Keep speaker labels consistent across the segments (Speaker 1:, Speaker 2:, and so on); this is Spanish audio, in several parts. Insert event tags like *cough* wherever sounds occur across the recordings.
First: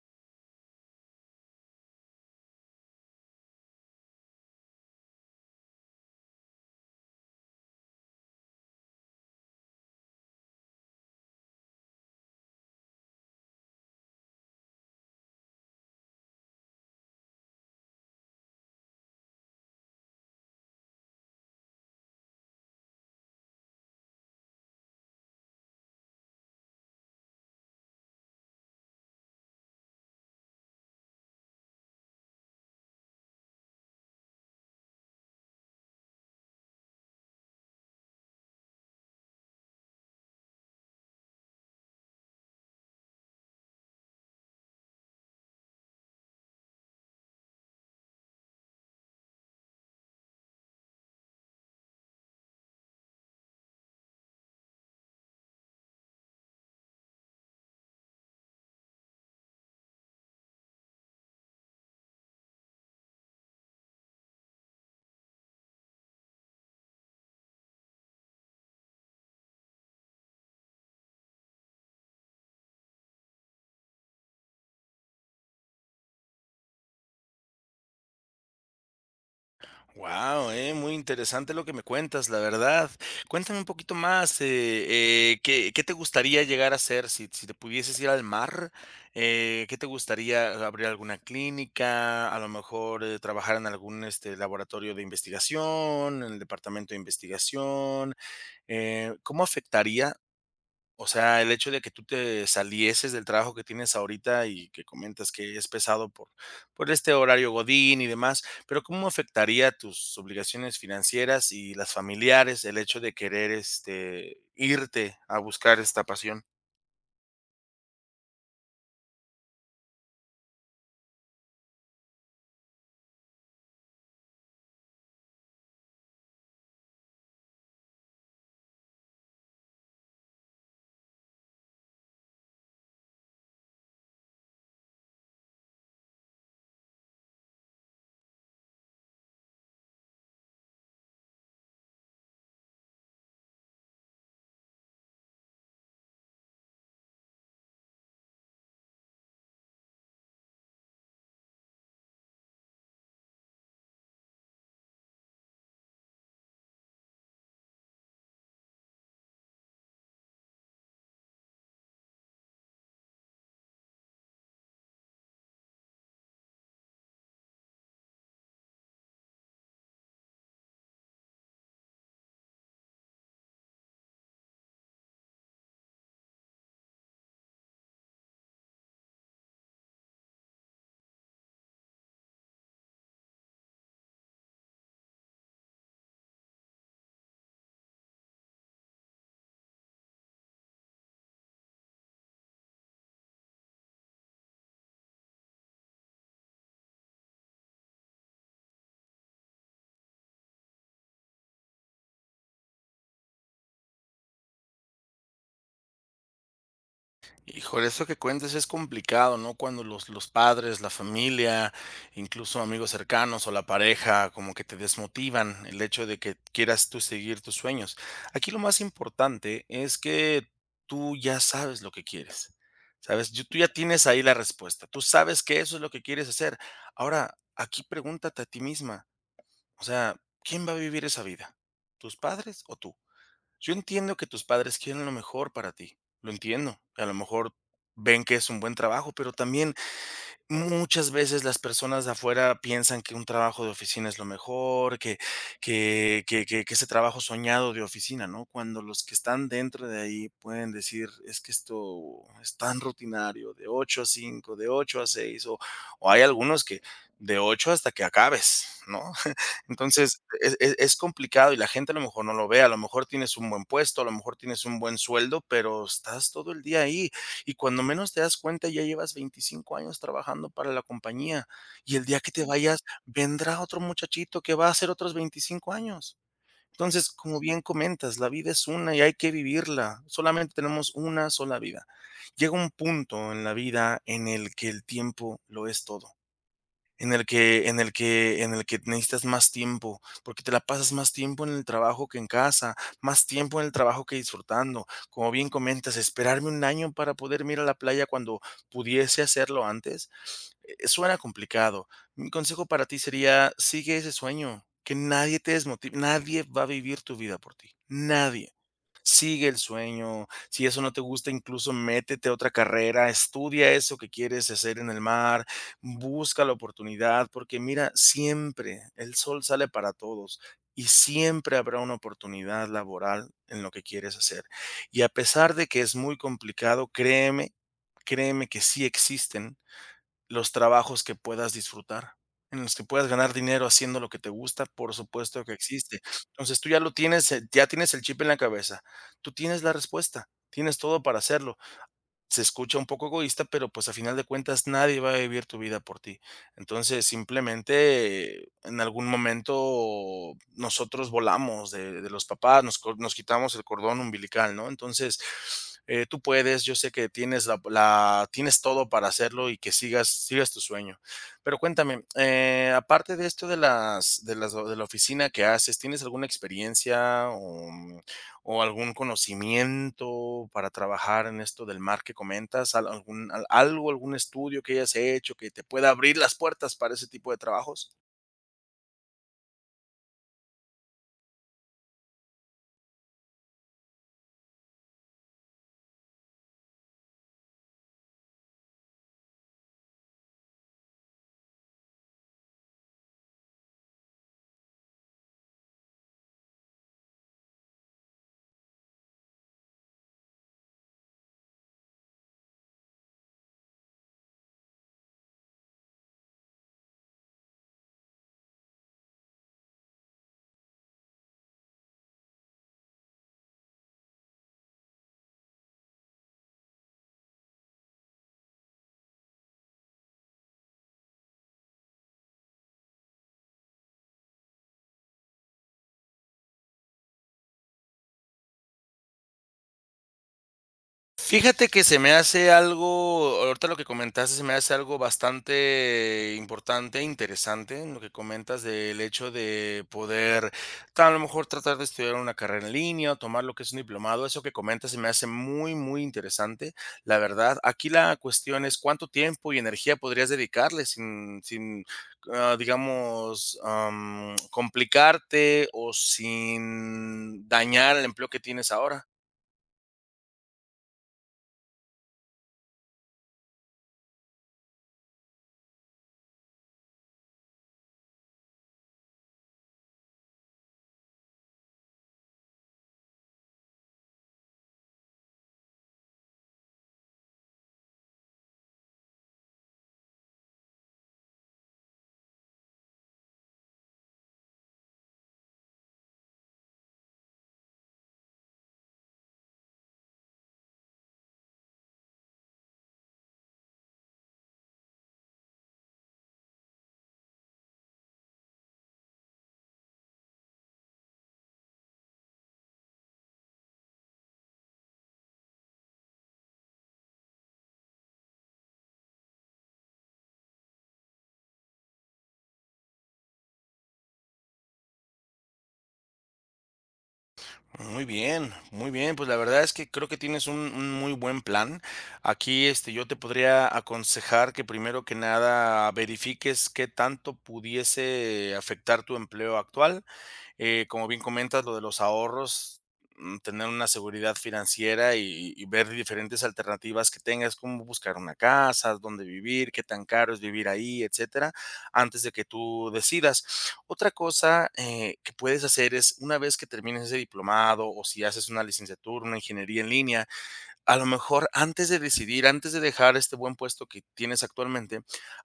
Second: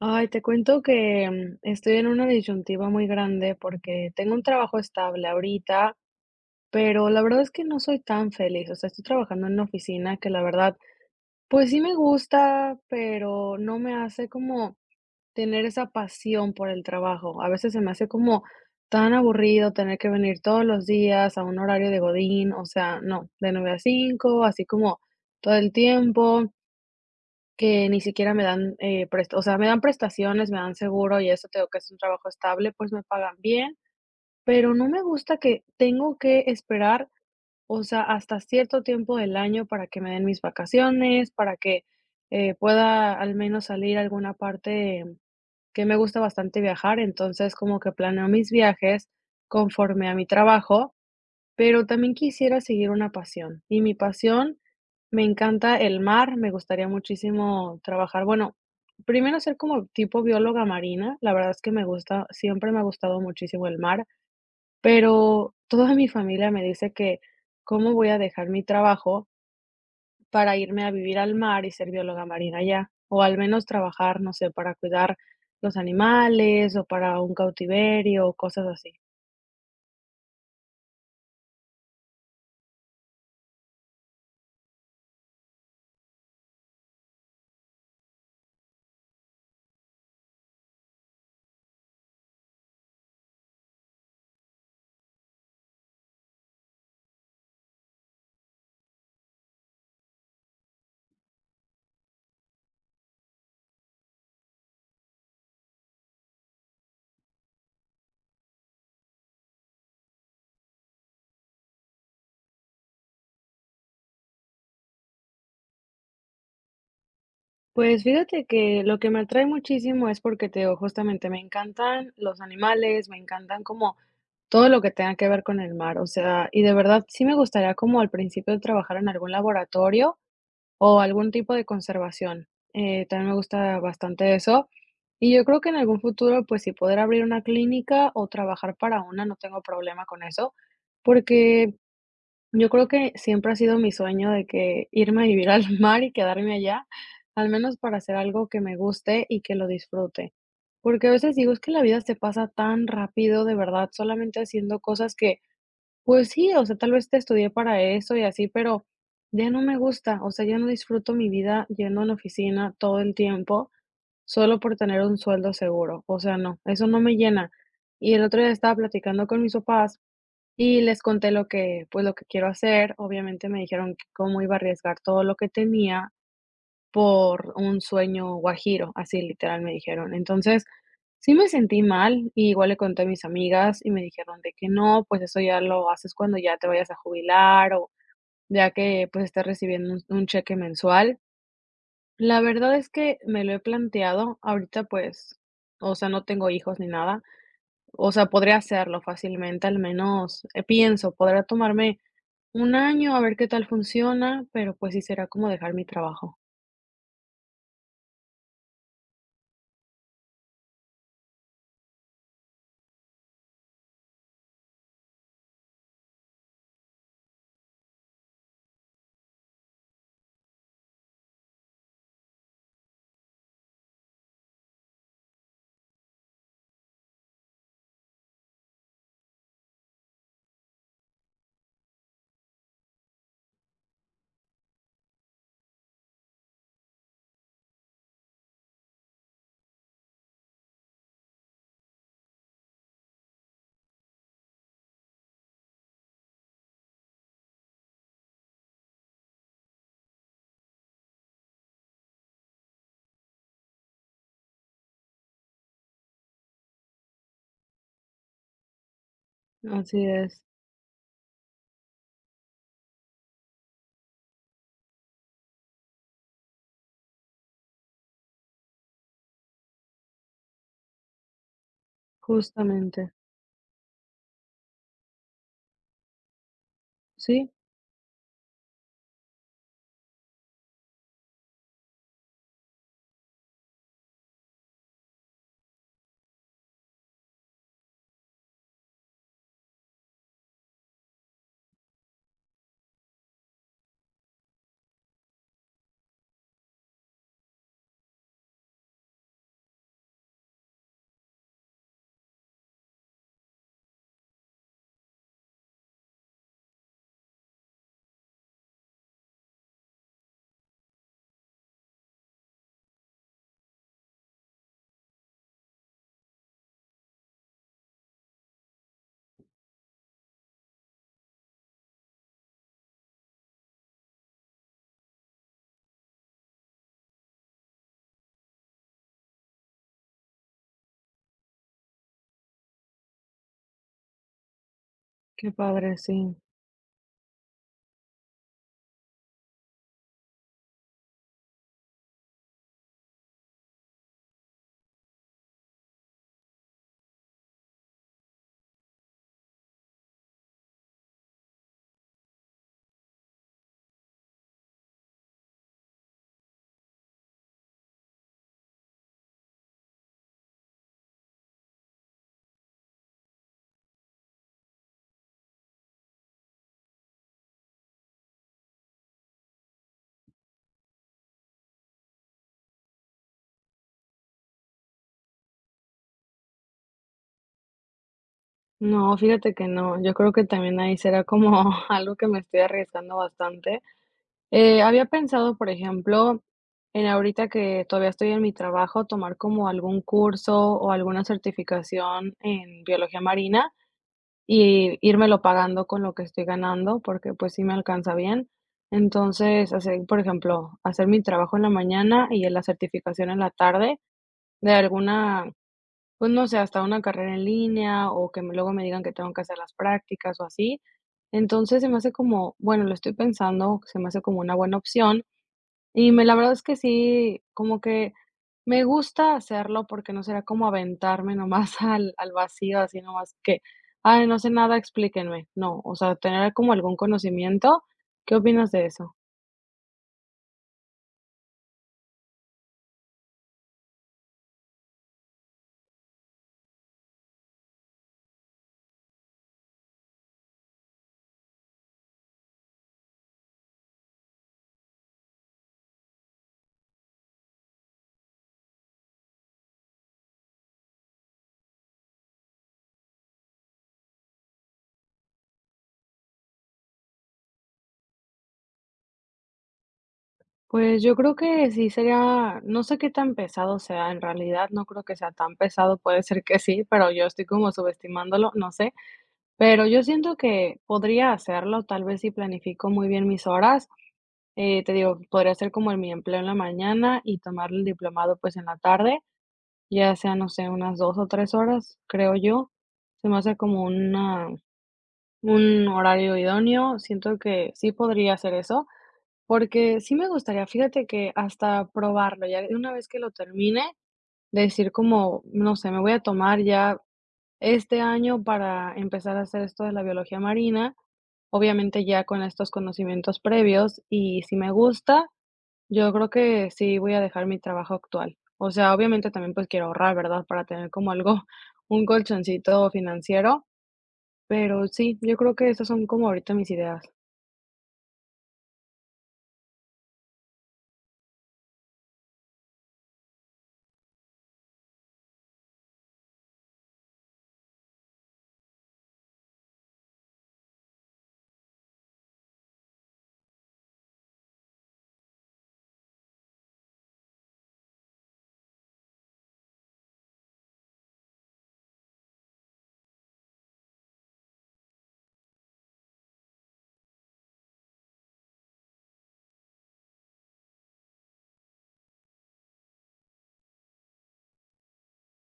Speaker 1: Ay, te cuento que, estoy en una disyuntiva muy grande porque tengo un trabajo estable ahorita, pero la verdad es que no soy tan feliz. O sea, estoy trabajando en una oficina que la verdad, pues sí me gusta, pero no me hace como tener esa pasión por el trabajo. A veces se me hace como tan aburrido tener que venir todos los días a un horario de godín, o sea, no, de 9 a 5, así como todo el tiempo. Que ni siquiera me dan, prest o sea, me dan prestaciones, me dan seguro y eso, tengo que es un trabajo estable, pues me pagan bien, pero no me gusta que tengo que esperar, o sea, hasta cierto tiempo del año para que me den mis vacaciones, para que, pueda al menos salir a alguna parte que me gusta bastante viajar. Entonces, como que planeo mis viajes conforme a mi trabajo, pero también quisiera seguir una pasión, y mi pasión, me encanta el mar, me gustaría muchísimo trabajar, bueno, primero ser como tipo bióloga marina, la verdad es que me gusta, siempre me ha gustado muchísimo el mar, pero toda mi familia me dice que cómo voy a dejar mi trabajo para irme a vivir al mar y ser bióloga marina allá, o al menos trabajar, no sé, para cuidar los animales o para un cautiverio o cosas así.
Speaker 2: Wow, muy interesante lo que me cuentas, la verdad. Cuéntame un poquito más, ¿qué te gustaría llegar a hacer si te pudieses ir al mar? ¿Qué te gustaría? ¿Abrir alguna clínica? A lo mejor trabajar en algún este, laboratorio de investigación, en el departamento de investigación. ¿Cómo afectaría, o sea, el hecho de que tú te salieses del trabajo que tienes ahorita y que comentas que es pesado por este horario godín y demás? Pero ¿cómo afectaría tus obligaciones financieras y las familiares el hecho de querer este, irte a buscar esta pasión?
Speaker 1: Pues fíjate que lo que me atrae muchísimo es porque te digo, justamente me encantan los animales, me encantan como todo lo que tenga que ver con el mar, o sea, y de verdad sí me gustaría como al principio trabajar en algún laboratorio o algún tipo de conservación. También me gusta bastante eso. Y yo creo que en algún futuro, pues si poder abrir una clínica o trabajar para una, no tengo problema con eso, porque yo creo que siempre ha sido mi sueño de que irme a vivir al *laughs* mar y quedarme allá, al menos para hacer algo que me guste y que lo disfrute. Porque a veces digo, es que la vida se pasa tan rápido, de verdad, solamente haciendo cosas que, pues sí, o sea, tal vez te estudié para eso y así, pero ya no me gusta, o sea, ya no disfruto mi vida yendo a una oficina todo el tiempo solo por tener un sueldo seguro, o sea, no, eso no me llena. Y el otro día estaba platicando con mis papás y les conté lo que, pues, lo que quiero hacer. Obviamente me dijeron que cómo iba a arriesgar todo lo que tenía por un sueño guajiro, así literal me dijeron. Entonces, sí me sentí mal, y igual le conté a mis amigas y me dijeron de que no, pues eso ya lo haces cuando ya te vayas a jubilar o ya que pues estés recibiendo un cheque mensual. La verdad es que me lo he planteado, ahorita pues, o sea, no tengo hijos ni nada, o sea, podría hacerlo fácilmente, al menos pienso, podría tomarme un año, a ver qué tal funciona, pero, pues, sí será como dejar mi trabajo.
Speaker 2: Híjole, eso que cuentes es complicado, ¿no? Cuando los padres, la familia, incluso amigos cercanos o la pareja, como que te desmotivan el hecho de que quieras tú seguir tus sueños. Aquí lo más importante es que tú ya sabes lo que quieres, ¿sabes? Tú ya tienes ahí la respuesta, tú sabes que eso es lo que quieres hacer. Ahora, aquí pregúntate a ti misma, o sea, ¿quién va a vivir esa vida? ¿Tus padres o tú? Yo entiendo que tus padres quieren lo mejor para ti, lo entiendo. A lo mejor ven que es un buen trabajo, pero también muchas veces las personas de afuera piensan que un trabajo de oficina es lo mejor, que ese trabajo soñado de oficina, ¿no? Cuando los que están dentro de ahí pueden decir: "Es que esto es tan rutinario, de 8 a 5, de 8 a 6, o hay algunos que de 8 hasta que acabes, ¿no?".
Speaker 1: Así
Speaker 2: Entonces,
Speaker 1: es,
Speaker 2: es complicado y la gente a lo mejor no lo ve, a lo mejor tienes un buen puesto, a lo mejor tienes un buen sueldo, pero estás todo el día ahí, y cuando menos te das cuenta, ya llevas 25 años trabajando para la compañía, y el día que te vayas,
Speaker 1: justamente.
Speaker 2: vendrá otro muchachito que va a hacer otros 25 años. Entonces, como
Speaker 1: Sí,
Speaker 2: bien comentas, la vida es una y hay que vivirla, solamente tenemos una sola vida. Llega un punto en la vida en el que el tiempo lo es todo. En el que en el que en el que necesitas más tiempo, porque te la pasas más tiempo en el trabajo que en casa, más tiempo en el trabajo que disfrutando. Como bien comentas, esperarme un año para poder ir a la playa cuando pudiese hacerlo antes, suena complicado. Mi consejo para ti sería: sigue ese sueño, que nadie te desmotive, nadie va a vivir tu vida por ti, nadie. Sigue el sueño. Si eso no te gusta, incluso métete a otra carrera, estudia eso que quieres hacer en el mar, busca la oportunidad, porque mira, siempre el sol sale para todos y siempre habrá una oportunidad laboral en lo que quieres hacer. Y a pesar de que es muy complicado, créeme, créeme que sí existen los trabajos que puedas disfrutar, en los que puedas ganar dinero haciendo lo que te gusta, por supuesto
Speaker 1: qué
Speaker 2: que
Speaker 1: padre,
Speaker 2: existe.
Speaker 1: sí.
Speaker 2: Entonces, tú ya lo tienes, ya tienes el chip en la cabeza. Tú tienes la respuesta, tienes todo para hacerlo. Se escucha un poco egoísta, pero pues a final de cuentas nadie va a vivir tu vida por ti. Entonces, simplemente en algún momento nosotros volamos de los papás, nos quitamos el cordón umbilical, ¿no? Entonces, tú puedes, yo sé que tienes, tienes todo para hacerlo y que sigas tu sueño. Pero cuéntame, aparte de esto de de la oficina que haces, ¿tienes alguna experiencia o algún conocimiento para trabajar en esto del mar que comentas? ¿Algún, algo, algún estudio que hayas hecho que te pueda abrir las puertas para ese tipo de trabajos?
Speaker 1: No, fíjate que no, yo creo que también ahí será como *laughs* algo que me estoy arriesgando bastante. Había pensado, por ejemplo, en ahorita que todavía estoy en mi trabajo, tomar como algún curso o alguna certificación en biología marina, y írmelo pagando con lo que estoy ganando, porque, pues, sí me alcanza bien. Entonces, hacer, por ejemplo, hacer mi trabajo en la mañana y la certificación en la tarde de alguna, pues, no sé, hasta una carrera en línea o que me- luego me digan que tengo que hacer las prácticas o así. Entonces, se me hace como, bueno, lo estoy pensando, se me hace como una buena opción y me la verdad es que sí, como que me gusta hacerlo porque no será como aventarme nomás *laughs* al vacío, así nomás que: "Ay, no sé nada, explíquenme". No, o sea, tener como algún conocimiento. ¿Qué opinas de eso?
Speaker 2: Fíjate que se me hace algo, ahorita lo que comentaste se me hace algo bastante importante, interesante, lo que comentas del hecho de poder, a lo mejor tratar de estudiar una carrera en línea o tomar lo que es un diplomado, eso que comentas se me hace muy, muy interesante, la verdad. Aquí la cuestión es cuánto tiempo y energía podrías dedicarle sin digamos, complicarte o sin dañar el empleo que tienes ahora.
Speaker 1: Pues yo creo que sí sería no sé qué tan pesado sea, en realidad no creo que sea tan pesado, puede ser que sí, pero yo estoy como subestimándolo, no sé, pero yo siento que podría hacerlo, tal vez si planifico muy bien mis horas. Te digo, podría ser como en mi empleo en la mañana y tomar el diplomado, pues, en la tarde, ya sea, no sé, unas 2 o 3 horas, creo yo. Se me hace como una un horario idóneo, siento que sí podría hacer eso, porque sí me gustaría, fíjate que hasta probarlo, ya de una vez que lo termine, decir como, no sé, me voy a tomar ya este año para empezar a hacer esto de la biología marina, obviamente ya con estos conocimientos previos, y si me gusta, yo creo que sí voy a dejar mi trabajo actual. O sea, obviamente también, pues, quiero ahorrar, ¿verdad? Para tener como algo, *laughs* un colchoncito financiero, pero sí, yo creo que esas son como ahorita mis ideas.
Speaker 2: Muy bien, muy bien. Pues la verdad es que creo que tienes un muy buen plan. Aquí, este, yo te podría aconsejar que primero que nada verifiques qué tanto pudiese afectar tu empleo actual. Como bien comentas, lo de los ahorros, tener una seguridad financiera y ver diferentes alternativas que tengas, como buscar una casa, dónde vivir, qué tan caro es vivir ahí, etcétera, antes de que tú decidas. Otra cosa que puedes hacer es, una vez que termines ese diplomado o si haces una licenciatura, una ingeniería en línea, a lo mejor antes de decidir, antes de dejar este buen puesto que tienes actualmente,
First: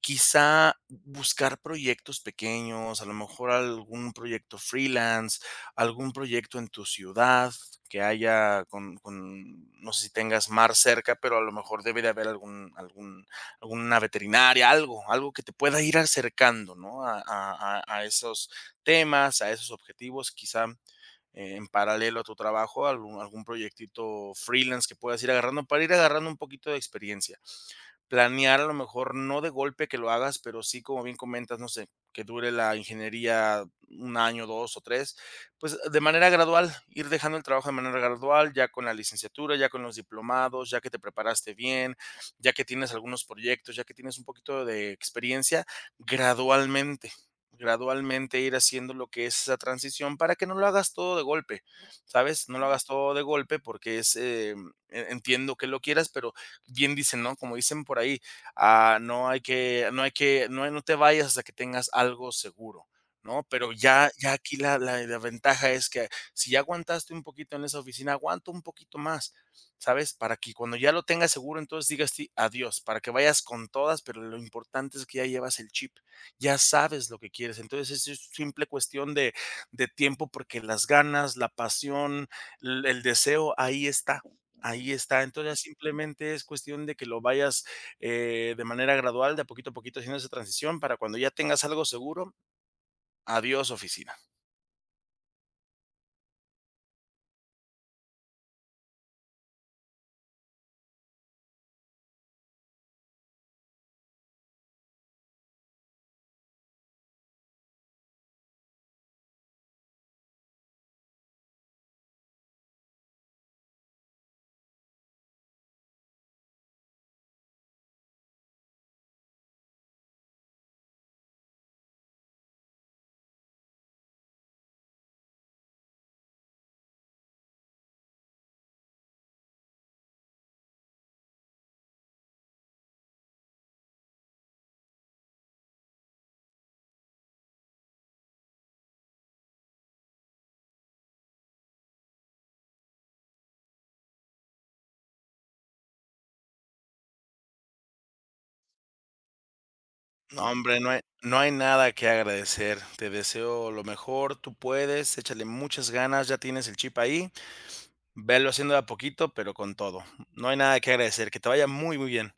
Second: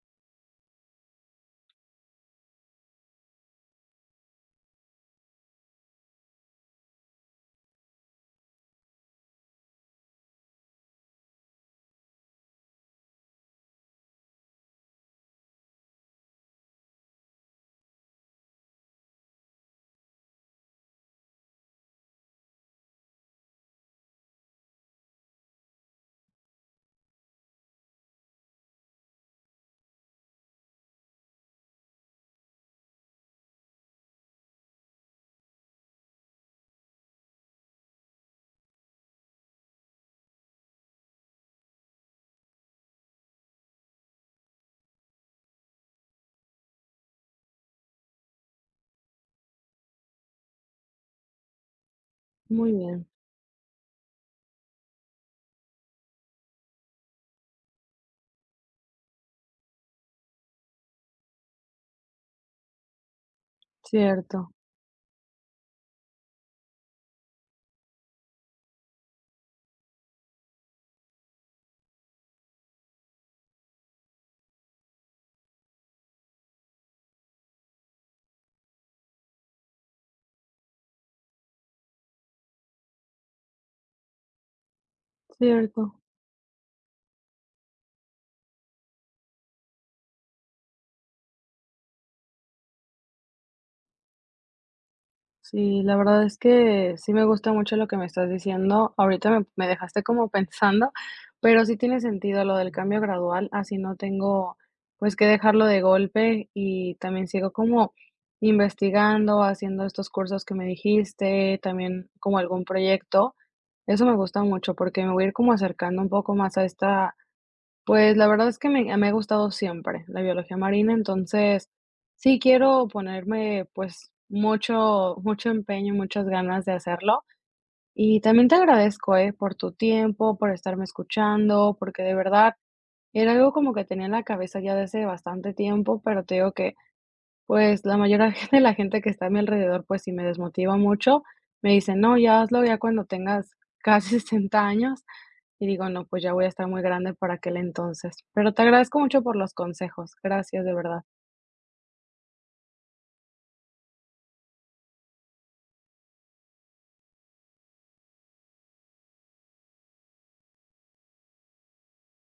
Speaker 2: quizá buscar proyectos pequeños, a lo mejor algún proyecto freelance, algún proyecto en tu ciudad que haya con no sé si tengas mar cerca, pero a lo mejor debe de haber algún alguna veterinaria, algo que te pueda ir acercando, ¿no? A esos temas, a esos objetivos, quizá en paralelo a tu trabajo, algún proyectito freelance que puedas ir agarrando para ir agarrando un poquito de experiencia, planear a lo mejor, no de golpe que lo hagas, pero sí, como bien comentas, no sé, que dure la ingeniería un año, 2 o tres, pues, de manera gradual, ir dejando el trabajo de manera gradual, ya con la licenciatura, ya con los diplomados, ya que te preparaste bien, ya que tienes algunos proyectos, ya que tienes un poquito de experiencia, gradualmente, gradualmente ir haciendo lo que es esa transición para que no lo hagas todo de golpe, ¿sabes? No lo
Speaker 1: Muy
Speaker 2: hagas
Speaker 1: bien,
Speaker 2: todo de golpe porque es, entiendo que lo quieras, pero bien dicen, ¿no? Como dicen por ahí, no hay que, no hay que, no te vayas hasta que tengas algo seguro, ¿no? Pero ya, ya
Speaker 1: cierto,
Speaker 2: aquí la ventaja es que si ya aguantaste un poquito en esa oficina, aguanta un poquito más, ¿sabes? Para que cuando ya lo tengas seguro, entonces digas sí, adiós, para que vayas con todas, pero lo importante es que ya llevas el chip, ya sabes lo que quieres. Entonces es simple cuestión de tiempo, porque las ganas, la pasión, el deseo ahí está. Ahí está. Entonces, ya
Speaker 1: cierto.
Speaker 2: simplemente es cuestión de que lo vayas, de manera gradual, de a poquito haciendo esa transición para cuando ya tengas algo seguro, adiós oficina.
Speaker 1: Sí, la verdad es que sí me gusta mucho lo que me estás diciendo. Ahorita me, me dejaste como pensando, pero sí tiene sentido lo del cambio gradual, así no tengo pues que dejarlo de golpe y también sigo como investigando, haciendo estos cursos que me dijiste, también como algún proyecto. Eso me gusta mucho porque me voy a ir como acercando un poco más a esta pues, la verdad es que me ha gustado siempre la biología marina, entonces, sí quiero ponerme, pues, mucho mucho empeño, muchas ganas de hacerlo. Y también te agradezco, por tu tiempo, por estarme escuchando, porque de verdad era algo como que tenía en la cabeza ya desde bastante tiempo, pero te digo que pues, la mayoría *laughs* de la gente que está a mi alrededor, pues, sí me desmotiva mucho. Me dicen: "No, ya hazlo ya cuando tengas *laughs* casi 60 años", y digo: "No, pues, ya voy a estar muy grande para aquel entonces". Pero te agradezco mucho por los consejos.
Speaker 2: No,
Speaker 1: Gracias, de
Speaker 2: hombre,
Speaker 1: verdad.
Speaker 2: no hay nada que agradecer. Te deseo lo mejor, tú puedes, échale muchas ganas, ya tienes el chip ahí, velo haciendo de a poquito, pero con todo. No hay nada que agradecer. Que te vaya muy, muy bien.